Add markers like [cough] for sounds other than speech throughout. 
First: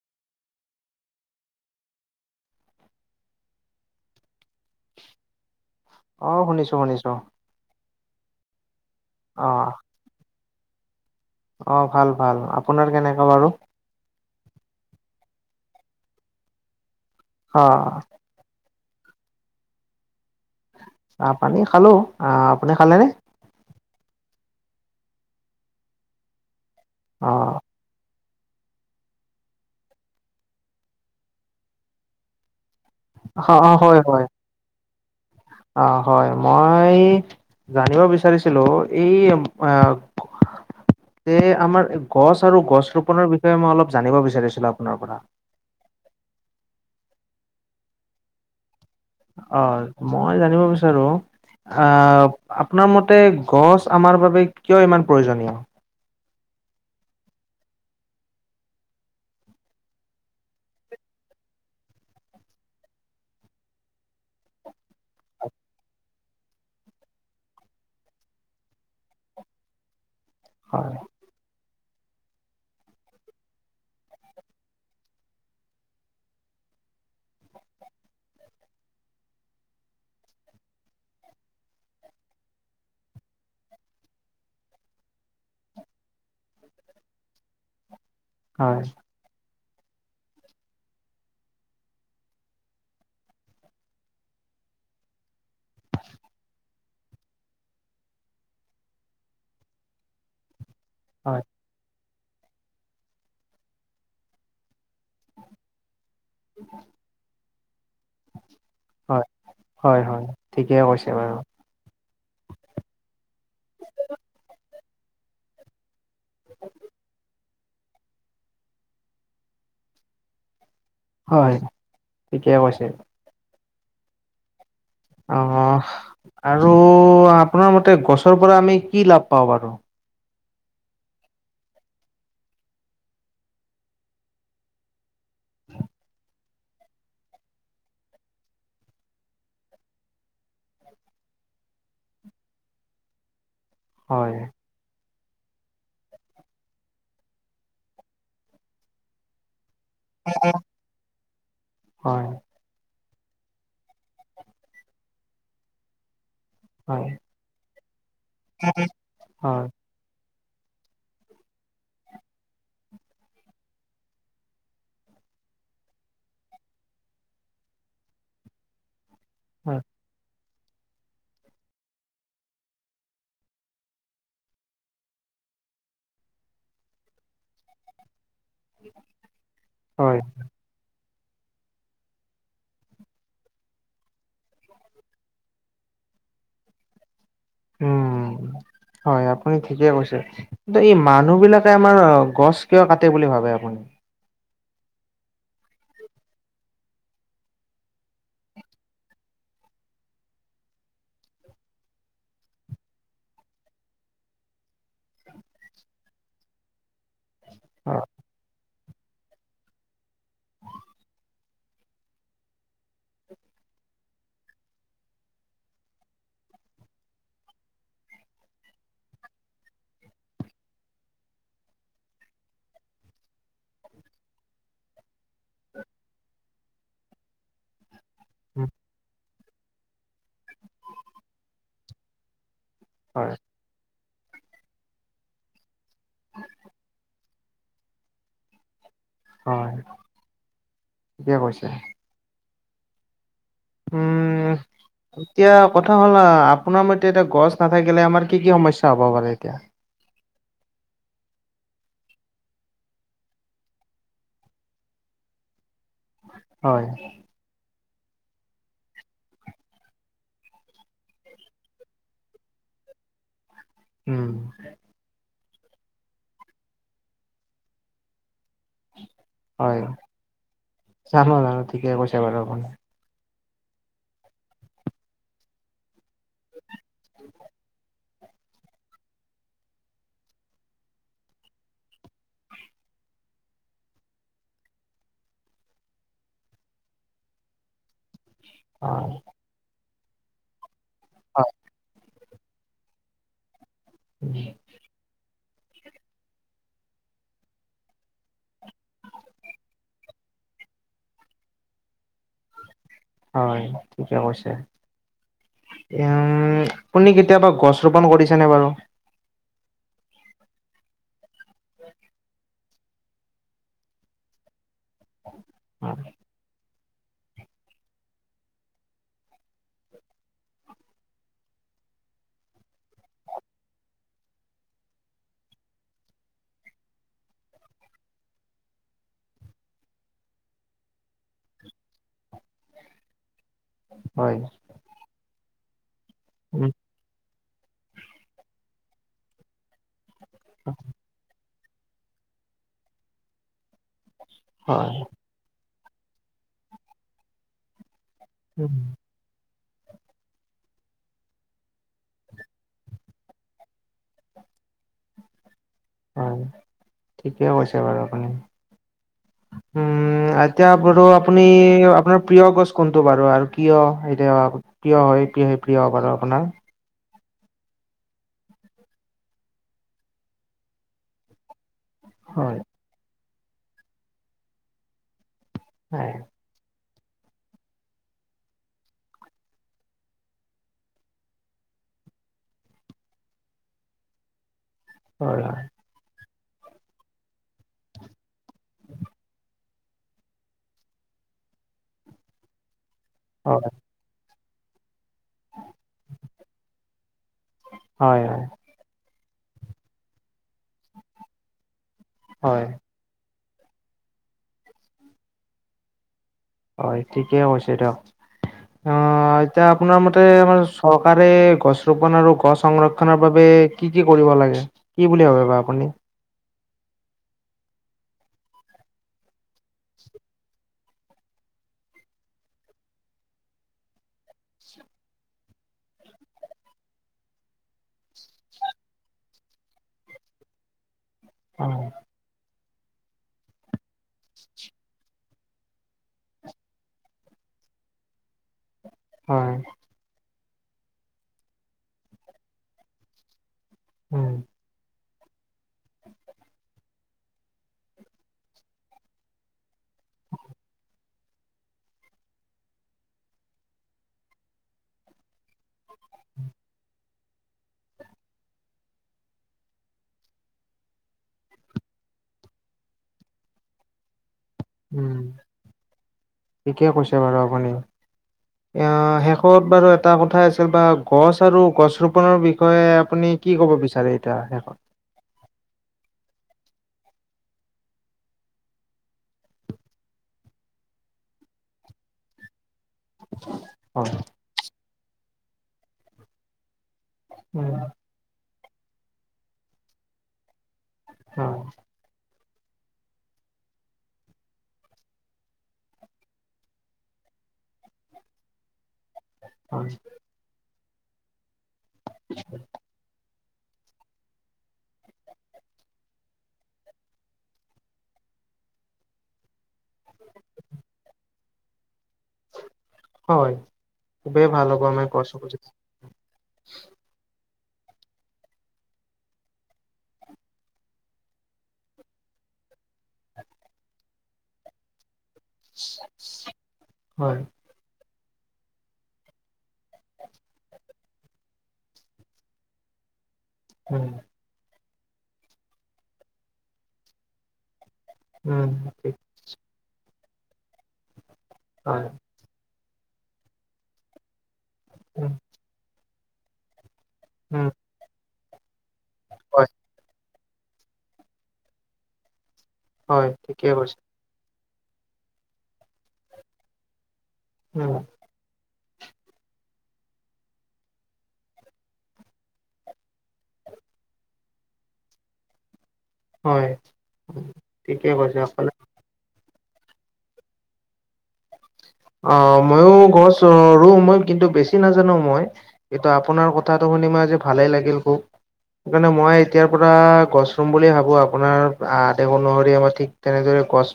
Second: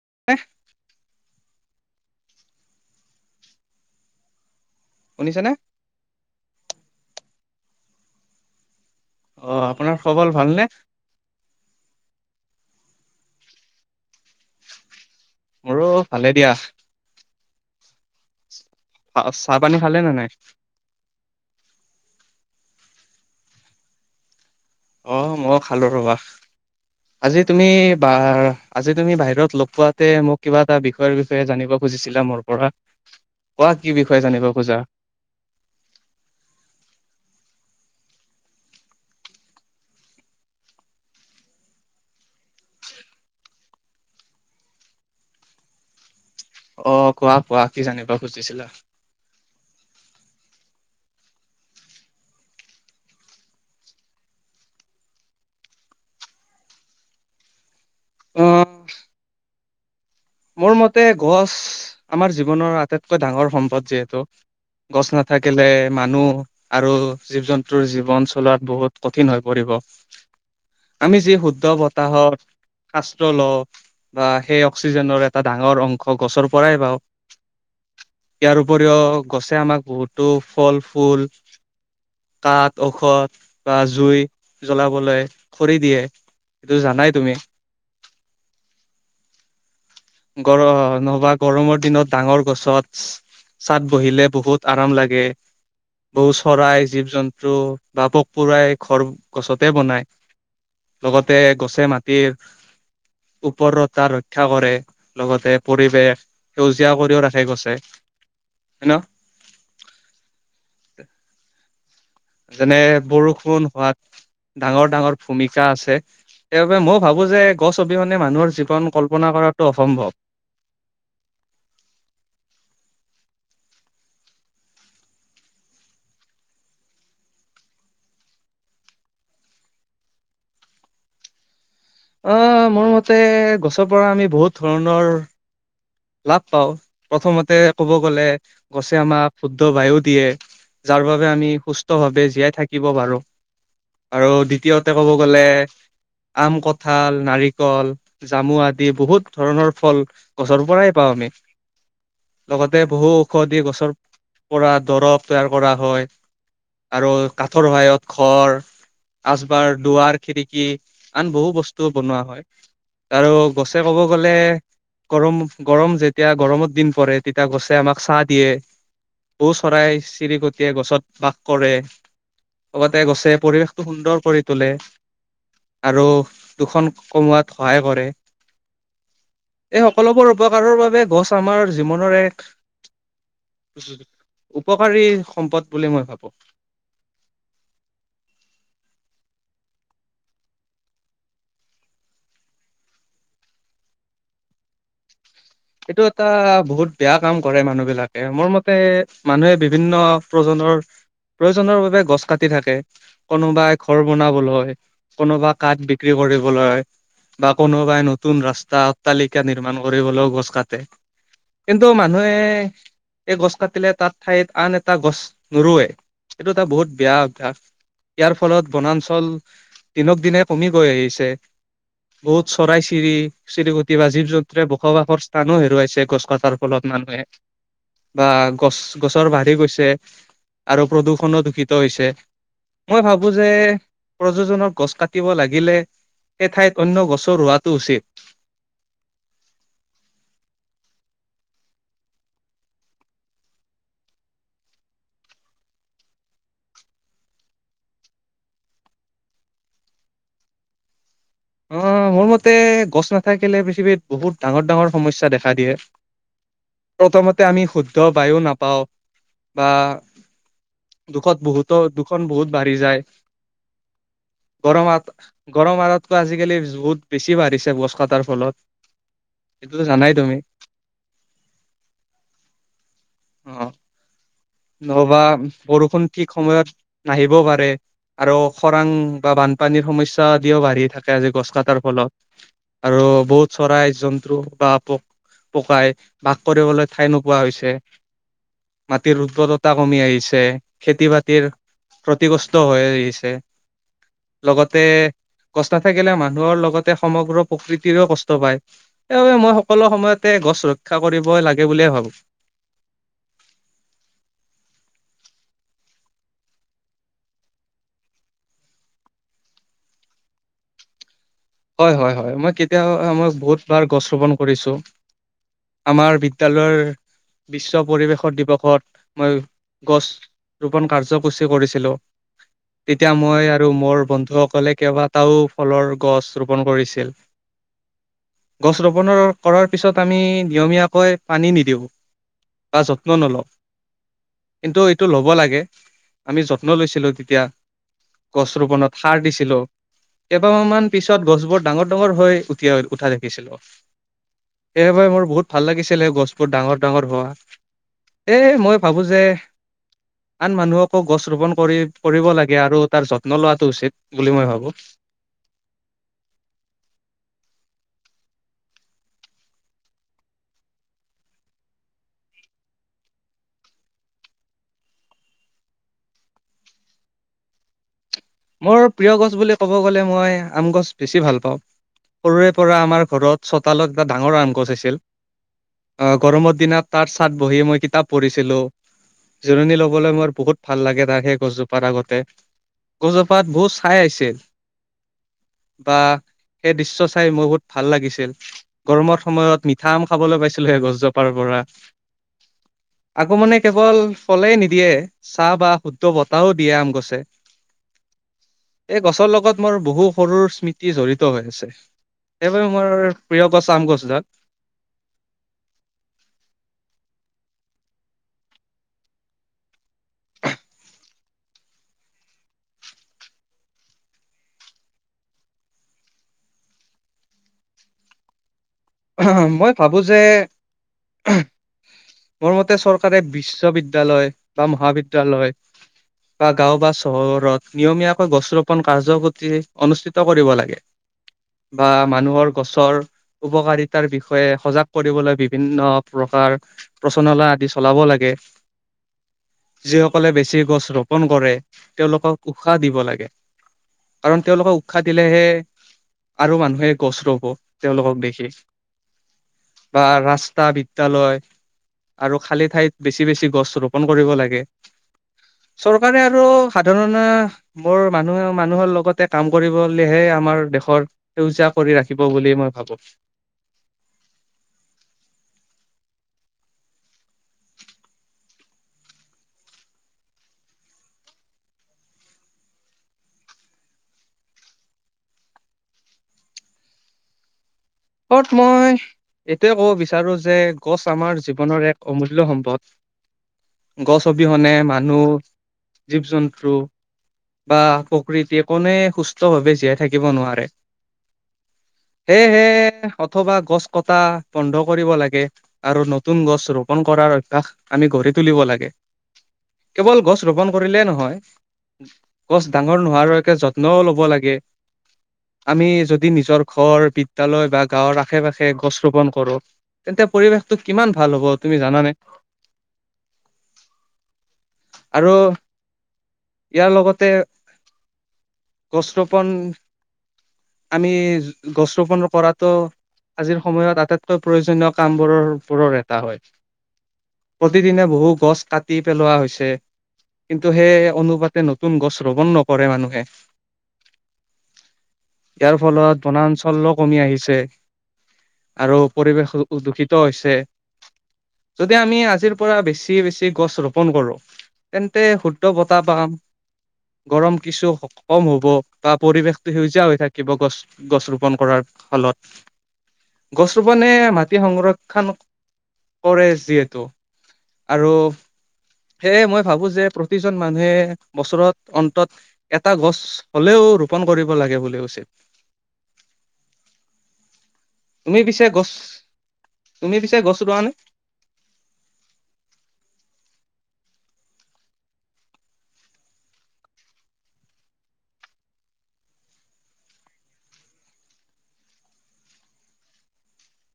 [unintelligible] শুনিছেনে? অ', শুনিছো- শুনিছো। অ', আপোনাৰ খবল ভালনে? অ', ভাল- ভাল। আপোনাৰ কেনেকা বাৰু? মোৰো ভালে দিয়া। অহ। চাহ পানী খালে নে নাই? অ', আপুনি খালেনে? অ', মই খালো ৰবা অ আজি তুমি বা আজি তুমি বাহিৰত লগ পোৱাতে মোক কিবা এটা বিষয়ৰ -বিষয়ে জানিব খুজিছিলা মোৰ পৰা। অ অ কোৱা কি হয় বিষয়ে হয় জানিব খোজা। অ', হয় মই জানিব বিচাৰিছিলো এই, এ এ, আমাৰ গছ আৰু গছ ৰোপনৰ বিষয়ে মই অলপ জানিব বিচাৰিছিলো। আপোনাৰ পৰা অ', কোৱা -কোৱা কি জানিব খুজিছিলা? অ', মই জানিব বিচাৰো আহ, আপোনাৰ মতে গছ আমাৰ বাবে কিয় ইমান প্ৰয়োজনীয়? উম মোৰ মতে গছ আমাৰ জীৱনৰ আটাইতকৈ ডাঙৰ সম্পদ যিহেতু। গছ নাথাকিলে মানুহ আৰু জীৱ জন্তুৰ জীৱন চলোৱাত বহুত কঠিন হৈ পৰিব। অহ'। হয় আমি যি শুদ্ধ বতাহত শাস্ত্ৰ লওঁ, বা সেই অক্স অক্সিজেনৰ এটা ডাঙৰ অংশ গছৰ পৰাই পাওঁ। ইয়াৰ উপৰিও গছে আমাক বহুতো ফল ফুল কাঠ ঔষধ বা জুই জ্বলাবলৈ খৰি দিয়ে তটো জানাই তুমি হয়। গৰ নহবা গৰমৰ দিনত ডাঙৰ গছত ছাত বহিলে বহুত আৰাম লাগে বহু চৰাই জীৱ জন্তু বা পোক পৰুৱাই ঘৰ গছতে বনায়। লগতে হয় গছে মাটিৰ ওপৰতা ৰক্ষা কৰে। লগতে পৰিৱেশ সেউজীয়া কৰিও ৰাখে গৈছে। হয়, হয়, হয় ঠিকে কৈছে বাৰু। যেনে বৰষুণ হোৱাত ডাঙৰ ডাঙৰ ভূমিকা আছে। সেইবাবে মই ভাবো যে গছ অবিহনে মানুহৰ জীৱন কল্পনা কৰাতটো অসম্ভৱ। হয় ঠিকে কৈছে। অ'। আৰু আপোনাৰ মতে গছৰ পৰা আমি কি লাভ পাওঁ বাৰু। অ' মোৰ মতে গছৰ পৰা আমি বহুত ধৰণৰ লাভ পাওঁ প্ৰথমতে ক'ব গ'লে গছে আমাক শুদ্ধ বায়ো দিয়ে। যাৰ বাবে আমি সুস্থ ভাৱে জীয়াই থাকিব পাৰো। হয়, ক'ব গলে আম কঠাল নাৰিকল জামু আদি বহুত ধৰণৰ ফল গছৰ পৰাই হয়, পাওঁ। বহু ঔষধি গছৰ পৰা দৰৱ তৈয়াৰ কৰা হয়। হয়, আৰু কাঠৰ সহায়ত ঘৰ হয়, আচবাৰ দুৱাৰ খিৰিকী আন বহু বস্তু বনোৱা হয়। আৰু গছে ক'ব গ'লে গৰম গৰম যেতিয়া গৰমত দিন পৰে তেতিয়া গছে আমাক চাহ দিয়ে বৌ হয়, চৰাই চিৰিকট গতিকে গছত বাস কৰে লগতে গছে পৰিৱেশটো সুন্দৰ কৰি তোলে আৰু দুখন কমোৱাত সহায় কৰে এই হয়, সকলোবোৰ উপকাৰৰ বাবে গছ আমাৰ উপকাৰী সম্পদ বুলি মই ভাবো। উম। [inaudible] হয় আপুনি ঠিকে কৈছে কিন্তু এই মানুহ বিলাকে আমাৰ গছ কিয় কাটে বুলি ভাবে আপুনি। এইটো এটা বহুত বেয়া কাম কৰে মানুহ বিলাকে মোৰ মতে মানুহে বিভিন্ন প্ৰজন্ম ধৰ প্ৰয়োজনৰ বাবে গছ কাটি থাকে কোনোবাই ঘৰ বনাবলৈ হয় কোনোবা কাঠ বিক্ৰী কৰিবলৈ বা কোনোবাই হয়, নতুন ৰাস্তা অট্টালিকা নিৰ্মাণ কৰিবলৈ গছ তাতে। কিন্তু মানুহে এই গছ কাটিলে তাত ঠাইত আন এটা গছ নোৰোৱে। এইটো এটা বহুত বেয়া অভ্যাস। ইয়াৰ ফলত বনাঞ্চল দিনক দিনে কমি গৈ আহিছে। বহুত চৰাই চিৰি চিৰিকুটি বা জীৱ জন্তুৰে বসবাসৰ টানো হেৰুৱাইছে গছ কটাৰ ফলত মানুহে বা গছ গছৰ ভাগ গৈছে আৰু প্ৰদূষণো দূষিত হৈছে মই ভাবো হয়, যে প্ৰযোজনৰ গছ কাটিব লাগিলে সেই ঠাইত অন্যয় গছ ৰুৱাটো উচ্ছিত। হয়, থিকে কৈছে। উম। এতিয়া কথা হ'ল আপোনাৰ মতে এতিয়া গছ নাথাকিলে আমাৰ কি কি সমস্যা হ'ব পাৰে এতিয়া। অ' মোৰ মতে গছ নাথাকিলে পৃথিৱীত বহুত ডাঙৰ ডাঙৰ সমস্যা দেখা দিয়ে। হয়, প্ৰথমতে আমি শুদ্ধ বায়ো নাপাওঁ বা দুখত বহুতো দুখন বহুত বাঢ়ি যায়। উম, গৰমত গৰমাৰত ত' আজিকালি ৰ'দ বহুত বেছি বাঢ়িছে গছ কটাৰ ফলত। হয়, এইটোতো জানাই তুমি জানো জানো ঠিকে কৈছে বাৰু আপুনি। অ' নহবা বৰষুণ ঠিক সময়ত নাহিবও পাৰে। আৰু খৰাং বা বানপানীৰ সমস্যা আদিও বাঢ়ি থাকে আজি গছ কটাৰ ফলত। আৰু বহুত চৰাই জন্তু বা আপক পকাই বাস কৰিবলৈ ঠাই নোপোৱা হৈছে। অ'। বতাহ কমি আহিছে খেতি বাতিৰ প্ৰতি কষ্ট হৈ আহিছে। হয়, লগতে গছ নাথাকিলে মানুহৰ লগতে সমগ্ৰ প্ৰকৃতিৰেো কষ্ট পায় সেইবাবে মই সকলো সময়তে গছ ৰক্ষা কৰিব লাগে বুলিয়ে ভাবোঁ। হয়, ঠিকে কৈছা উ, আপুনি কেতিয়াবা গছ ৰোপন কৰিছেনে বাৰু? হয়, হয়, হয়, মই কেতিয়াা আ মই বহুত বাৰ গছ ৰোপন কৰিছো। আমাৰ বিদ্যালয়ৰ বিশ্ব পৰিৱেশৰ দিৱসত মই গছ ৰোপন কাৰ্যসূচী কৰিছিলো। তেতিয়া মই আৰু মোৰ বন্ধুসকলে কেইবাটাও ফলৰ গছ ৰোপণ কৰিছিল গছ ৰোপণৰ কৰাৰ পিছত আমি নিয়মীয়াকৈ পানী নিদিওঁ। বা যত্ন নলওঁ হয়, কিন্তু এইটো ল'ব লাগে। আমি যত্ন উম, লৈছিলো তেতিয়া গছ ৰোপনত সাৰ দিছিলো কেইবামান গছ বোৰ ডাঙৰ ডাঙৰ হৈ উঠি উঠা দেখিছিলো হয়, সেইবাবে মোৰ বহুত ভাল লাগিছিল। গছবোৰ ডাঙৰ ডাঙৰ হোৱা এই উম, মই ভাবো যে আন মানুহকো গছ ৰোপন কৰি, কৰিব লাগে আৰু তাৰ যত্ন লোৱাটো উচিত বুলি মই ভাবোঁ। হয়, ঠিকে কৈছে বাৰু আপুনি। [inaudible] উম, এতিয়া বাৰু আপুনি আপোনাৰ প্ৰিয় গছ কোনটো বাৰু আৰু কিয় এতিয়া প্ৰিয় হয় [unintelligible] প্ৰিয় বাৰু আপোনাৰ? মোৰ প্ৰিয় গছ বুলি ক'ব গ'লে মই আম গছ বেছি ভাল পাওঁ। সৰুৰে হয়, পৰা আমাৰ ঘৰত চোতালত এটা ডাঙৰ আম গছ আছিল আ, হয়, গৰমৰ দিনত তাত ছাত বহি মই কিতাপ পঢ়িছিলোঁ। জোৰণি ল'বলৈ মোৰ বহুত ভাল লাগে তাৰ সেই গছজোপাৰ আগতে। গজোপাত বহুত চাই আছিল। হয়, হয়, বা সেই দৃশ্য চাই মোৰ বহুত ভাল লাগিছিল গৰমৰ সময়ত থাম খাবলৈ পাইছিলো সেই গছজোপাৰ পৰা আকৌ মানে হয়, কেৱল কলেই নিদিয়ে চাহ বা শুদ্ধ বটাহও দিয়ে আম গছে। হয়, হয়, এই গছৰ লগত মোৰ বহু সৰুৰ স্মৃতি জড়িত হৈ আছে সেইবাবে হয়, মোৰ প্ৰিয় গছ আম গছ ডাল। হয় ঠিকেই হৈছে দিয়ক। অ', এতিয়া আপোনাৰ মতে আমাৰ চৰকাৰে গছ ৰোপন আৰু গছ সংৰক্ষনৰৰ বাবে কি কি কৰিব লাগে কি বুলি ভাবে বা আপুনি? অ', মই ভাবো যে মোৰ মতে চৰকাৰে বিশ্ববিদ্যালয় বা মহাবিদ্যালয় বা গাঁও বা চহৰত নিয়মীয়াকৈ গছ ৰোপন কাৰ্যসূচী অনুষ্ঠিত কৰিব লাগে। হয়, বা মানুহৰ গছৰ উপকাৰিত তাৰ বিষয়ে সজাগ কৰিবলৈ বিভিন্ন প্ৰকাৰ প্ৰচনলা আদি চলাব লাগে। হয়, যিসকলে বেছি গছ ৰোপন কৰে তেওঁলোকক উশাহ দিব লাগে। উম, কাৰণ তেওঁলোকক খাটিলেহে আৰু মানুহে গছ ৰুব তেওঁলোকক দেখি। বা ৰাস্তা বিদ্যালয় আৰু খালী ঠাইত বেছি বেছি গছ ৰোপন কৰিব লাগে। চৰকাৰে আৰু সাধাৰণে মোৰ মানুহে মানুহৰ লগতে কাম কৰিবলেহে আমাৰ দেশৰ সেউজা কৰি ৰাখিব বুলি মই ভাবোঁ। উম, ঠিকে কৈছে বাৰু আপুনি। অ', শেষত বাৰু এটা কথা আছিল বা গছ আৰু গছ ৰোপনৰ বিষয়ে আপুনি কি ক'ব বিচাৰে এতিয়া শেষত? [inaudible] কত মই এইটোৱে ক'ব বিচাৰো যে গছ আমাৰ জীৱনৰ এক অমুল্য সম্পদ। হয়, গছ অবিহনে মানুহ জীৱ জন্তু বা উম, প্ৰকৃতিয়ে কোনে সুস্থ ভাৱে জীয়াই থাকিব নোৱাৰে। হয় [unintelligible] হে হে অথবা গছ কটা বন্ধ কৰিব লাগে, আৰু নতুন গছ ৰোপন কৰাৰ অভ্যাস আমি আমি গঢ়ি তুলিব লাগে। হয়, কেৱল গছ ৰোপন কৰিলেই নহয়, গছ ডাঙৰ নোহোৱাৰ যত্নও লব লাগে, আমি যদি নিজৰ ঘৰ বিদ্যালয় বা গাঁৱৰ আশে পাশে গছ ৰোপন কৰো তেন্তে পৰিৱেশটো কিমান ভাল হ'ব তুমি জানানে? [inaudible] হয় খুবেই ভাল হ'ব আমাৰ গছ আৰু ইয়াৰ লগতে গছ ৰোপন আমি গছ ৰোপনৰ পৰাত ত' আজিৰ সময়ত আটাইতকৈ প্ৰয়োজনীয় কাম ঘৰৰ উপৰত এটা হয়, হয়, প্ৰতিদিনে বহু গছ কাটি পেলোৱা হৈছে। কিন্তু সেই অনুপাতে নতুন গছ ৰৱন নকৰে মানুহে। হম ইয়াৰ ফলত বনাঞ্চলও কমি আহিছে। উম, আৰু ঠিক পৰিৱেশ দূষিত হৈছে, যদি হয়, আমি আজিৰ পৰা বেছি বেছি গছ ৰোপন কৰো, তেন্তে উম, শুদ্ধ বতাহ পাম গৰম উম, কিছু কম হব, বা হয়, পৰিৱেশটো সেউজীয়া হৈ থাকে কিবা গছ গছ ৰোপণ কৰাৰ ফালত হয় ঠিকে কৈছে মাটি সংৰক্ষণ কৰে যিহেত, উম, আৰু সেয়ে মই ভাবো যে প্ৰতিজন মানুহে বছৰত অন্তত এটা গছ হলেও ৰোপন কৰিব লাগে বুলি উচিত। হয় ঠিকে তুমি কৈছে পিছে আপুনি। গছ তুমি পিছে গছ ৰোৱানে? অ' মইয়ো গছ ৰোওঁ, মই কিন্তু বেছি নাজানো মই কিন্তু আপোনাৰ কথাটো-া আপুনি মই আজি ভালেই লাগিল খুব সেইকাৰণে মই এতিয়াৰ পৰা গছ ৰুম বুলি ভাবো আপোনাৰ আদেশ অনুসৰি আমাৰ ঠিক তেনেদৰে গছ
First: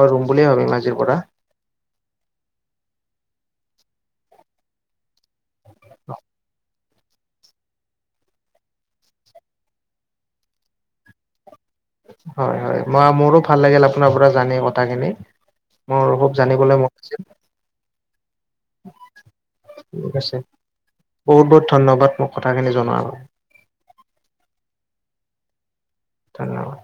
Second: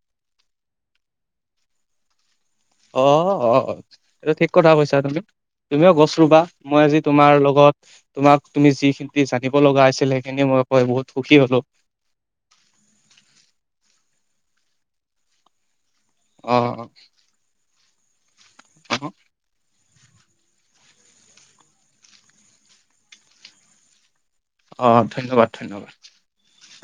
মই ৰুম বুলি ভাবিম আজিৰ পৰা। অ' অ' এইটো ঠিক কথা কৈছা তুমি, তুমিও গছ ৰুবা। মই আজি তোমাৰ লগত তোমাক তুমি যিখিনি জানিব লগা আছিল সেইখিনি মই কৈ বহুত সুখী হ'লো। হয় হয় মই মোৰো ভাল লাগিল আপোনাৰ পৰা জানি কথাখিনি। মোৰ অ খুব জানিবলৈ মন আছিল। ক [unintelligible] ঠিক আছে, বহুত বহুত ধন্যবাদ মোক কথাখিনি জনোৱা বাবে। অ, ধন্যবাদ-ধন্যবাদ। ধন্যবাদ।